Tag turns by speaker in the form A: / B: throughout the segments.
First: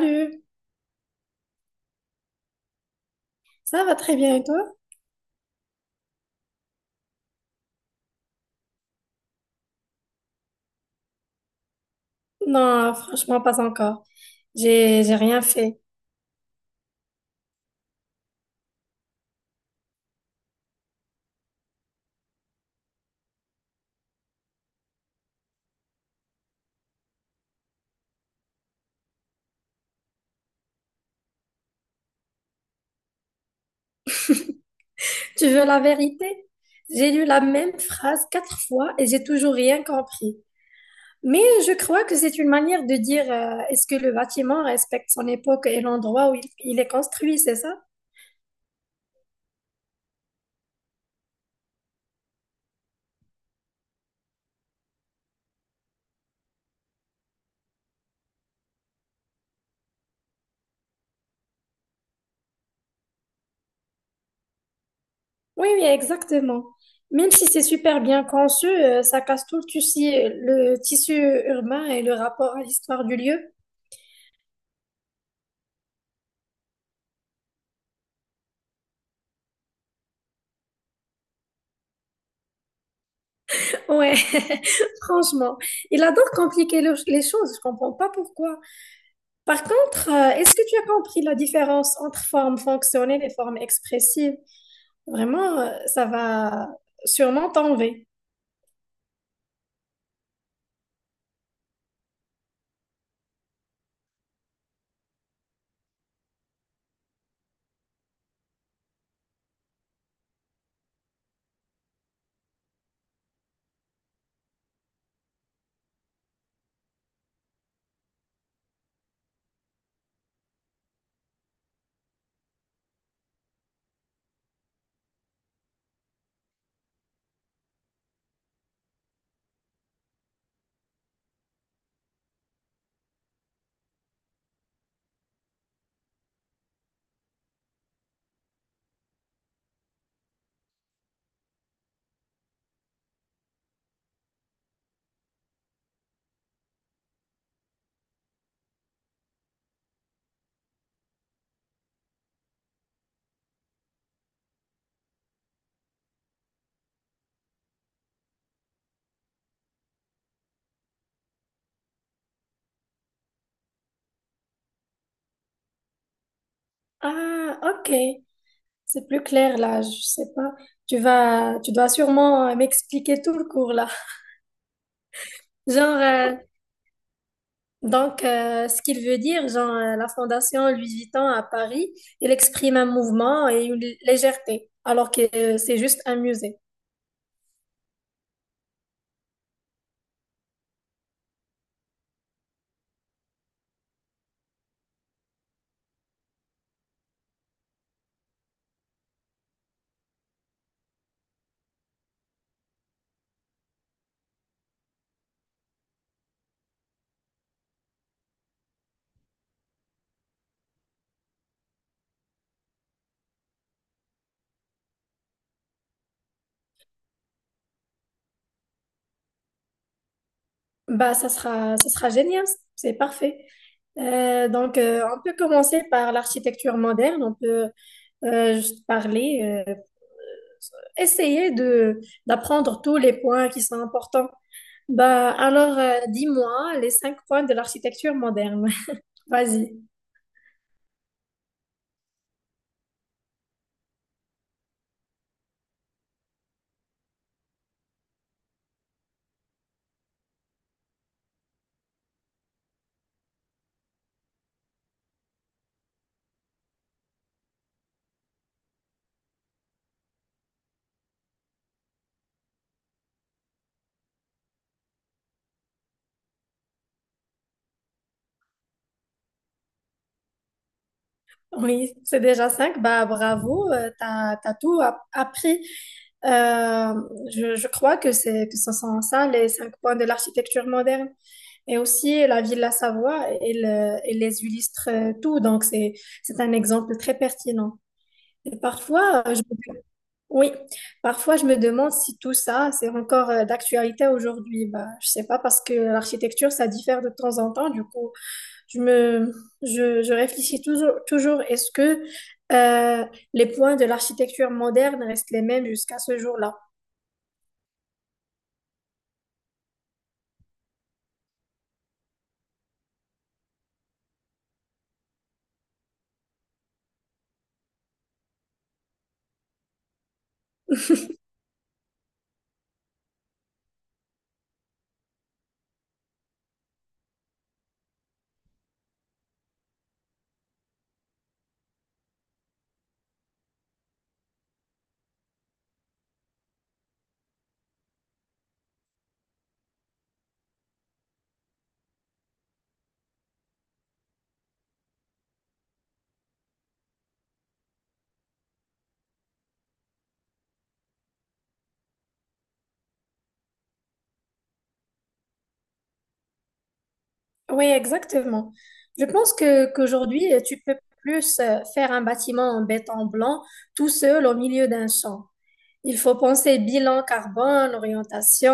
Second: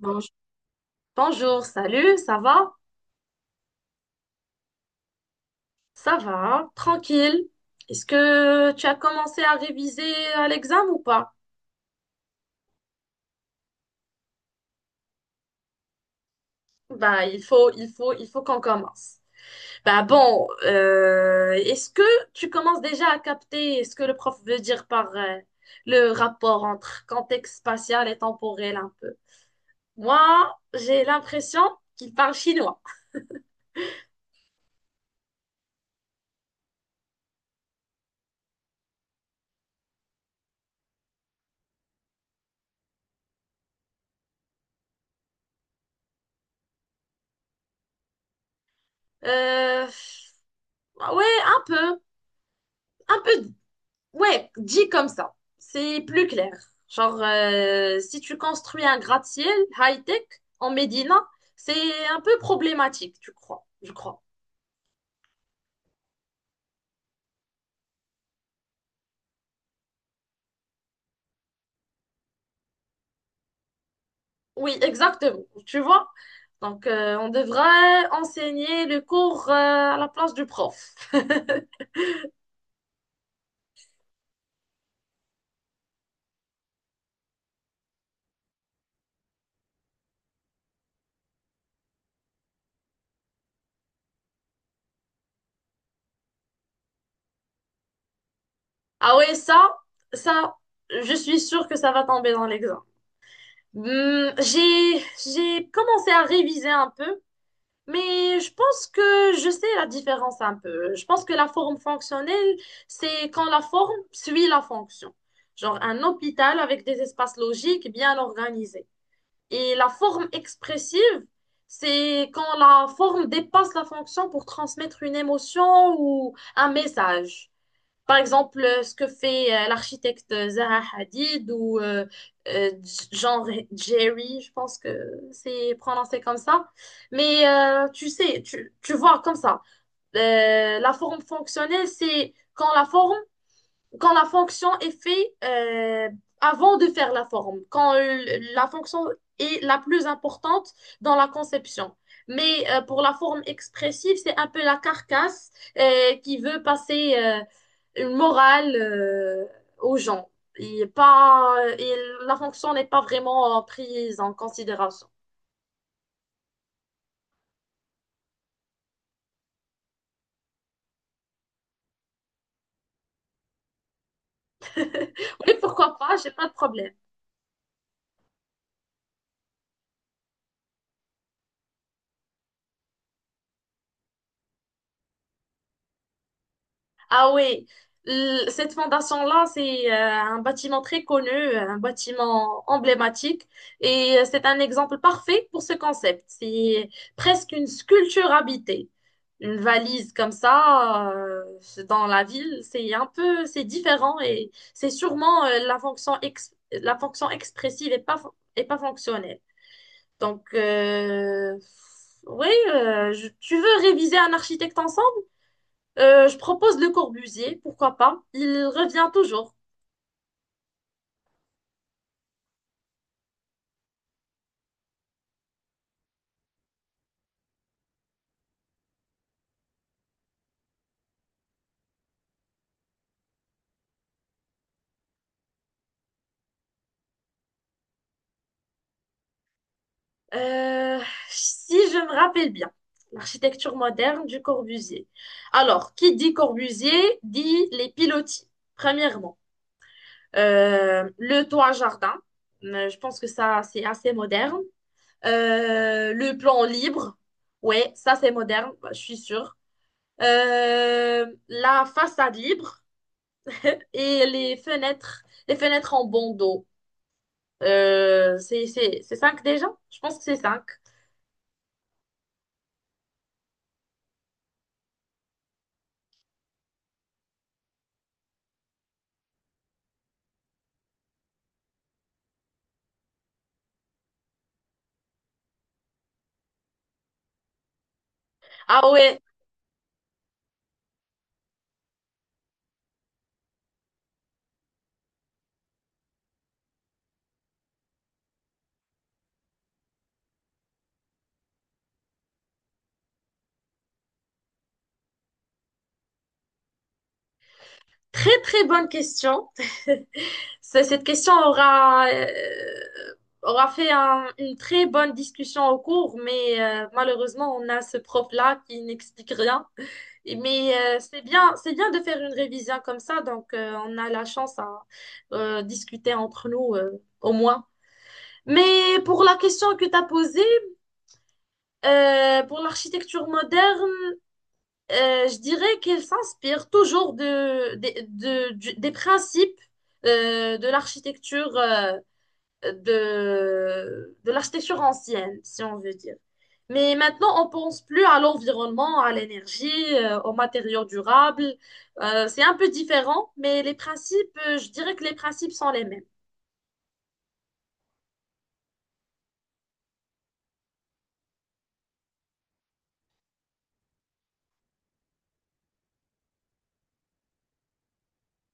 A: Bonj- Bonjour, salut, ça va?
B: ça va très bien et toi?
A: Ça va, hein. Tranquille. Est-ce que tu as commencé à réviser à l'examen ou pas?
B: Non, franchement, pas encore. J'ai rien fait.
A: Bah, il faut qu'on commence. Bah bon, est-ce que tu commences déjà à capter ce que le prof veut dire par le rapport entre contexte spatial et temporel un peu? Moi, j'ai l'impression qu'il parle chinois.
B: Tu veux la vérité? J'ai lu la même phrase quatre fois et j'ai toujours rien compris. Mais je crois que c'est une manière de dire, est-ce que le bâtiment respecte son époque et l'endroit où il est construit, c'est ça?
A: Euh, ouais, un peu, un peu. Ouais, dit comme ça, c'est plus clair. Genre, si tu construis un gratte-ciel high-tech en Médina, c'est un peu problématique, tu crois, je crois.
B: Oui, oui, exactement. Même si c'est super bien conçu, ça casse tout le tissu urbain et le rapport à l'histoire du lieu.
A: Oui, exactement, tu vois. Donc, on devrait enseigner le cours, à la place du prof.
B: Ouais, franchement. Il adore compliquer les choses, je comprends pas pourquoi. Par contre, est-ce que tu as compris la différence entre formes fonctionnelles et formes expressives? Vraiment, ça va sûrement t'enlever.
A: Ah ouais, ça, je suis sûre que ça va tomber dans l'examen. Hmm, j'ai commencé à réviser un peu. Mais je pense que je sais la différence un peu. Je pense que la forme fonctionnelle, c'est quand la forme suit la fonction. Genre un hôpital avec des espaces logiques bien organisés. Et la forme expressive, c'est quand la forme dépasse la fonction pour transmettre une émotion ou un message. Par exemple, ce que fait l'architecte Zaha Hadid ou euh, Jerry, je pense que c'est prononcé comme ça. Mais tu sais, tu vois comme ça. La forme fonctionnelle, c'est quand la forme quand la fonction est faite avant de faire la forme, quand la fonction est la plus importante dans la conception. Mais pour la forme expressive, c'est un peu la carcasse qui veut passer une morale aux gens. Et la fonction n'est pas vraiment prise en considération.
B: Ah, ok. C'est plus clair là, je sais pas. Tu dois sûrement m'expliquer tout le cours là.
A: Oui, pourquoi
B: Genre,
A: pas, j'ai
B: euh,
A: pas de problème.
B: Donc, ce qu'il veut dire, genre, la Fondation Louis Vuitton à Paris, il exprime un mouvement et une légèreté, alors que c'est juste un musée.
A: Ah oui, cette fondation-là, c'est un bâtiment très connu, un bâtiment emblématique, et c'est un exemple parfait pour ce concept. C'est presque une sculpture habitée. Une valise comme ça, dans la ville, c'est un peu, c'est différent et c'est sûrement la fonction expressive et pas fonctionnelle. Donc, oui, tu veux réviser un architecte ensemble? Je propose Le Corbusier, pourquoi pas. Il revient toujours.
B: Bah, ça sera génial, c'est parfait. Donc, on peut commencer par l'architecture moderne, on peut juste parler, essayer de d'apprendre tous les points qui sont importants. Bah, alors, dis-moi les cinq points de l'architecture moderne. Vas-y.
A: Euh, si je me rappelle bien, l'architecture moderne du Corbusier. Alors, qui dit Corbusier dit les pilotis, premièrement. Le toit jardin, je pense que ça, c'est assez moderne. Le plan libre, ouais, ça c'est moderne, bah, je suis sûre. La façade libre et les fenêtres en bandeau. C'est cinq déjà? Je pense que c'est cinq.
B: Oui, c'est déjà cinq. Bah, bravo, t'as tout appris. Euh, je crois que c'est que ce sont ça les cinq points de l'architecture moderne. Et aussi la ville de la Savoie, elle les illustre tout. Donc c'est un exemple très pertinent. Et
A: Ah ouais,
B: parfois, oui, parfois je me demande si tout ça c'est encore d'actualité aujourd'hui. Bah, je sais pas parce que l'architecture ça diffère de temps en temps. Du coup. Je me, je réfléchis toujours, toujours est-ce que euh, les points de l'architecture moderne restent les mêmes jusqu'à ce jour-là?
A: très très bonne question. Cette question aura, aura fait une très bonne discussion au cours, mais malheureusement, on a ce prof-là qui n'explique rien. Mais c'est bien de faire une révision comme ça, donc on a la chance à discuter entre nous au moins. Mais pour la question que tu as posée, pour l'architecture moderne, je dirais qu'elle s'inspire toujours de, des- de- du- des principes de l'architecture de l'architecture ancienne, si on veut dire. Mais maintenant, on pense plus à l'environnement, à l'énergie, aux matériaux durables. C'est un peu différent, mais je dirais que les principes sont les mêmes.
B: Oui, exactement. Je pense que qu'aujourd'hui, tu peux plus faire un bâtiment en béton blanc tout seul au milieu d'un champ. Il faut penser bilan carbone, orientation,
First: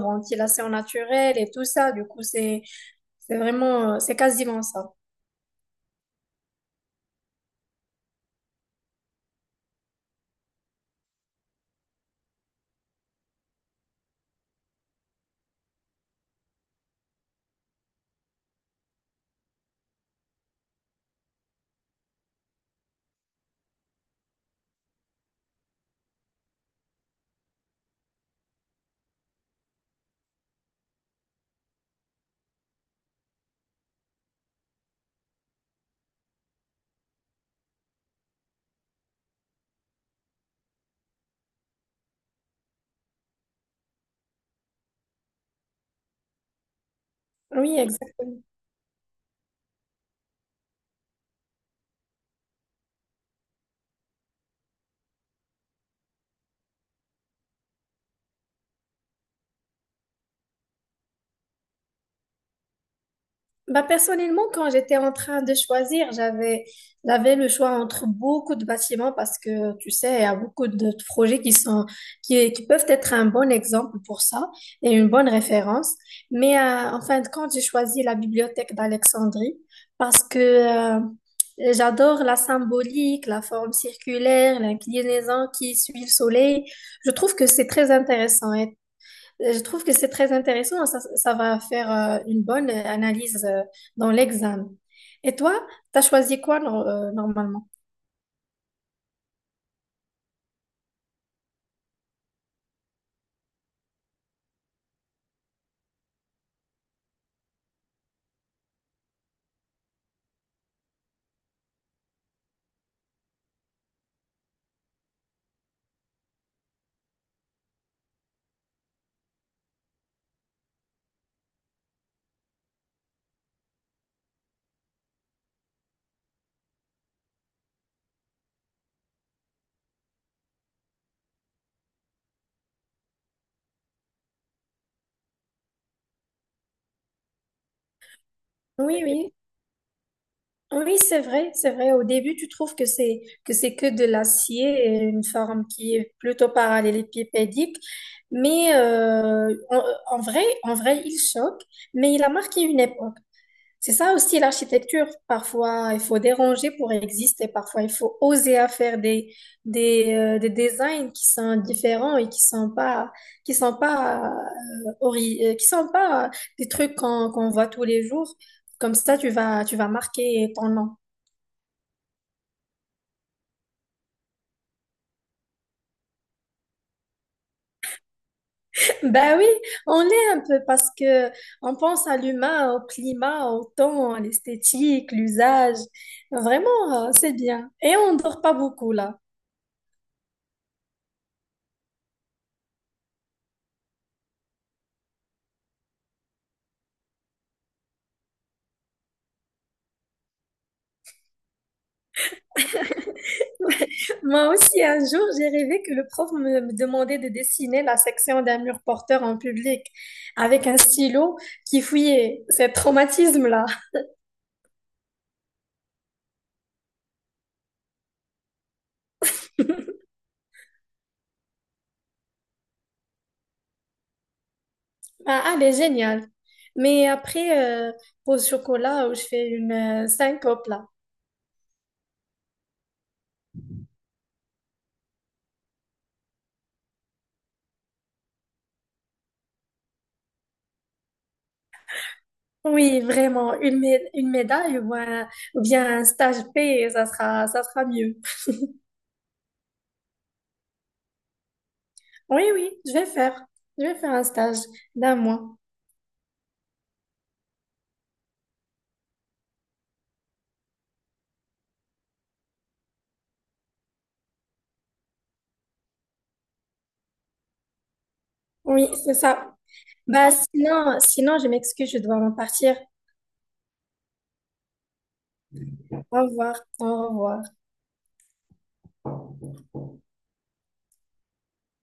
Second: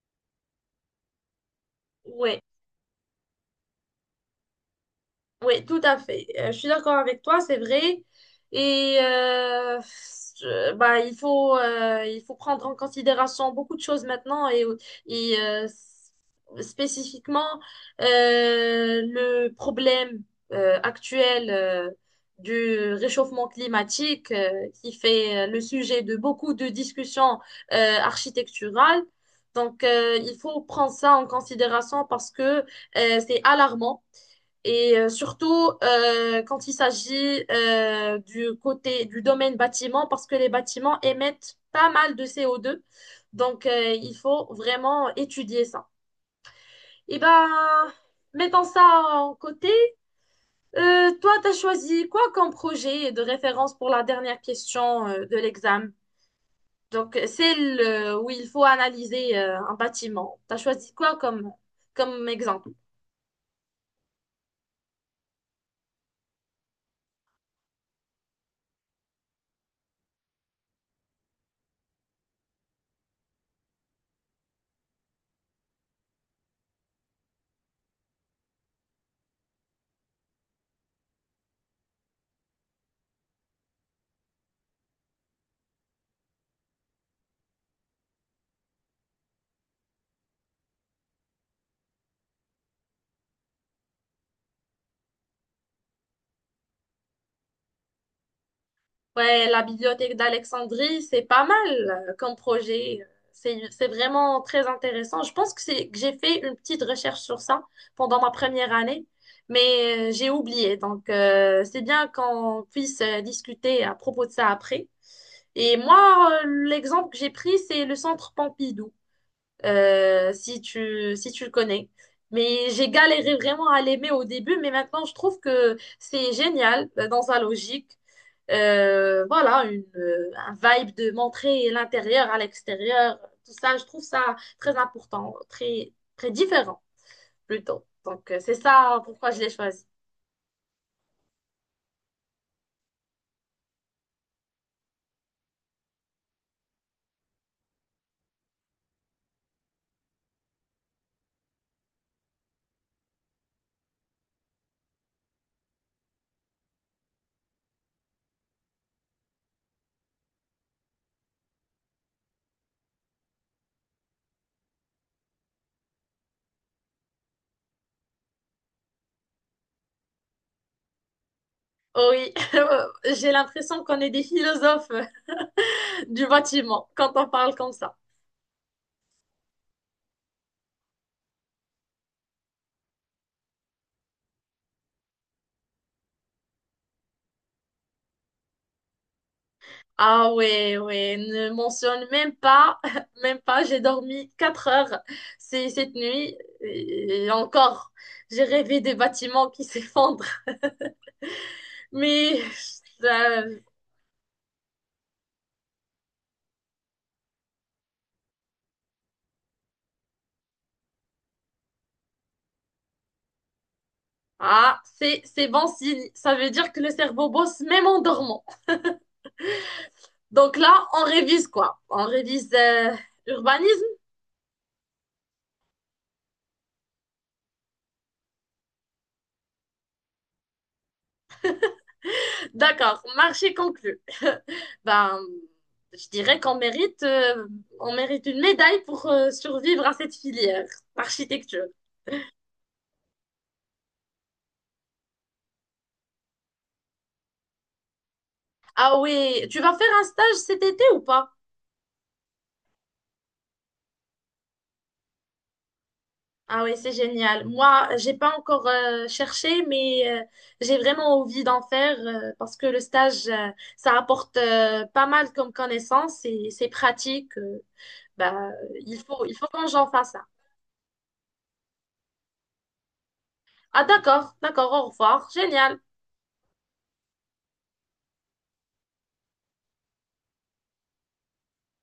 B: ventilation naturelle et tout ça. Du coup,
A: Oui.
B: c'est vraiment, c'est quasiment ça.
A: Oui, tout à fait. Je suis d'accord avec toi, c'est vrai. Et bah, il faut prendre en considération beaucoup de choses maintenant et, euh, s- spécifiquement euh, le problème actuel du réchauffement climatique qui fait le sujet de beaucoup de discussions architecturales. Donc, il faut prendre ça en considération parce que c'est alarmant. Et surtout quand il s'agit du côté du domaine bâtiment, parce que les bâtiments émettent pas mal de CO2. Donc il faut vraiment étudier ça. Et ben,
B: Oui, exactement.
A: mettons ça en côté. Toi, tu as choisi quoi comme projet de référence pour la dernière question de l'examen? Donc celle où il faut analyser un bâtiment. Tu as choisi quoi comme exemple?
B: Bah, personnellement, quand j'étais en train de choisir, j'avais le choix entre beaucoup de bâtiments parce que, tu sais, il y a beaucoup de projets qui sont, qui peuvent être un bon exemple pour ça et une bonne référence. Mais en fin de compte, j'ai choisi la bibliothèque d'Alexandrie parce que j'adore la symbolique, la forme circulaire, l'inclinaison qui suit le soleil. Je trouve que c'est très intéressant je trouve que c'est très intéressant. Ça va faire une bonne analyse dans l'examen. Et toi, t'as choisi quoi normalement?
A: Ouais, la bibliothèque d'Alexandrie, c'est pas mal comme projet. C'est vraiment très intéressant. Je pense que c'est que j'ai fait une petite recherche sur ça pendant ma 1re année, mais j'ai oublié. Donc, c'est bien qu'on puisse discuter à propos de ça après. Et moi, l'exemple que j'ai pris, c'est le centre Pompidou, si tu le connais. Mais j'ai galéré vraiment à l'aimer au début, mais maintenant, je trouve que c'est génial dans sa logique. Voilà, un vibe de montrer l'intérieur à l'extérieur, tout ça, je trouve ça très important, très différent plutôt. Donc, c'est ça
B: Oui,
A: pourquoi
B: oui.
A: je l'ai choisi.
B: Oui, c'est vrai, c'est vrai. Au début, tu trouves que c'est que de l'acier, et une forme qui est plutôt parallélépipédique, mais en vrai, il choque, mais il a marqué une époque. C'est ça aussi l'architecture. Parfois, il faut déranger pour exister. Parfois, il faut oser à faire des designs qui sont différents et qui sont pas, qui sont pas, qui sont pas, des trucs qu'on voit tous les jours. Comme ça, tu vas marquer ton nom.
A: Oh oui, j'ai l'impression qu'on est des philosophes du bâtiment quand on parle comme ça.
B: Ben oui, on est un peu parce que on pense à l'humain, au climat, au temps, à l'esthétique, l'usage. Vraiment, c'est bien. Et on dort pas beaucoup là.
A: Ah ouais, ouais, ne mentionne même pas, même pas, j'ai dormi 4 heures cette nuit et encore, j'ai rêvé des bâtiments qui s'effondrent. Mais ça,
B: Moi aussi, un jour, j'ai rêvé que le prof me demandait de dessiner la section d'un mur porteur en public avec un stylo qui fouillait. C'est traumatisme-là.
A: ah, c'est bon signe. Ça veut dire que le cerveau bosse même en dormant. Donc là, on révise quoi? On révise urbanisme?
B: Ah, elle est géniale. Mais après, pause chocolat, où je fais une syncope là.
A: D'accord, marché conclu. Ben, je dirais qu'on mérite, on mérite une médaille pour survivre à cette filière, architecture.
B: Oui, vraiment, une médaille ou, ou bien un stage P, ça sera mieux.
A: Ah oui, tu vas faire un stage cet été ou pas?
B: Oui, oui, je vais faire. Je vais faire un stage d'un mois.
A: Ah oui, c'est génial. Moi, j'ai pas encore cherché, mais j'ai vraiment envie d'en faire parce que le stage, ça apporte pas mal comme connaissances et c'est pratique. Bah,
B: Oui, c'est
A: il faut
B: ça.
A: que j'en fasse ça.
B: Bah, sinon, je m'excuse, je dois en partir.
A: Ah d'accord, d'accord, au revoir. Génial.
B: Au revoir. Au revoir.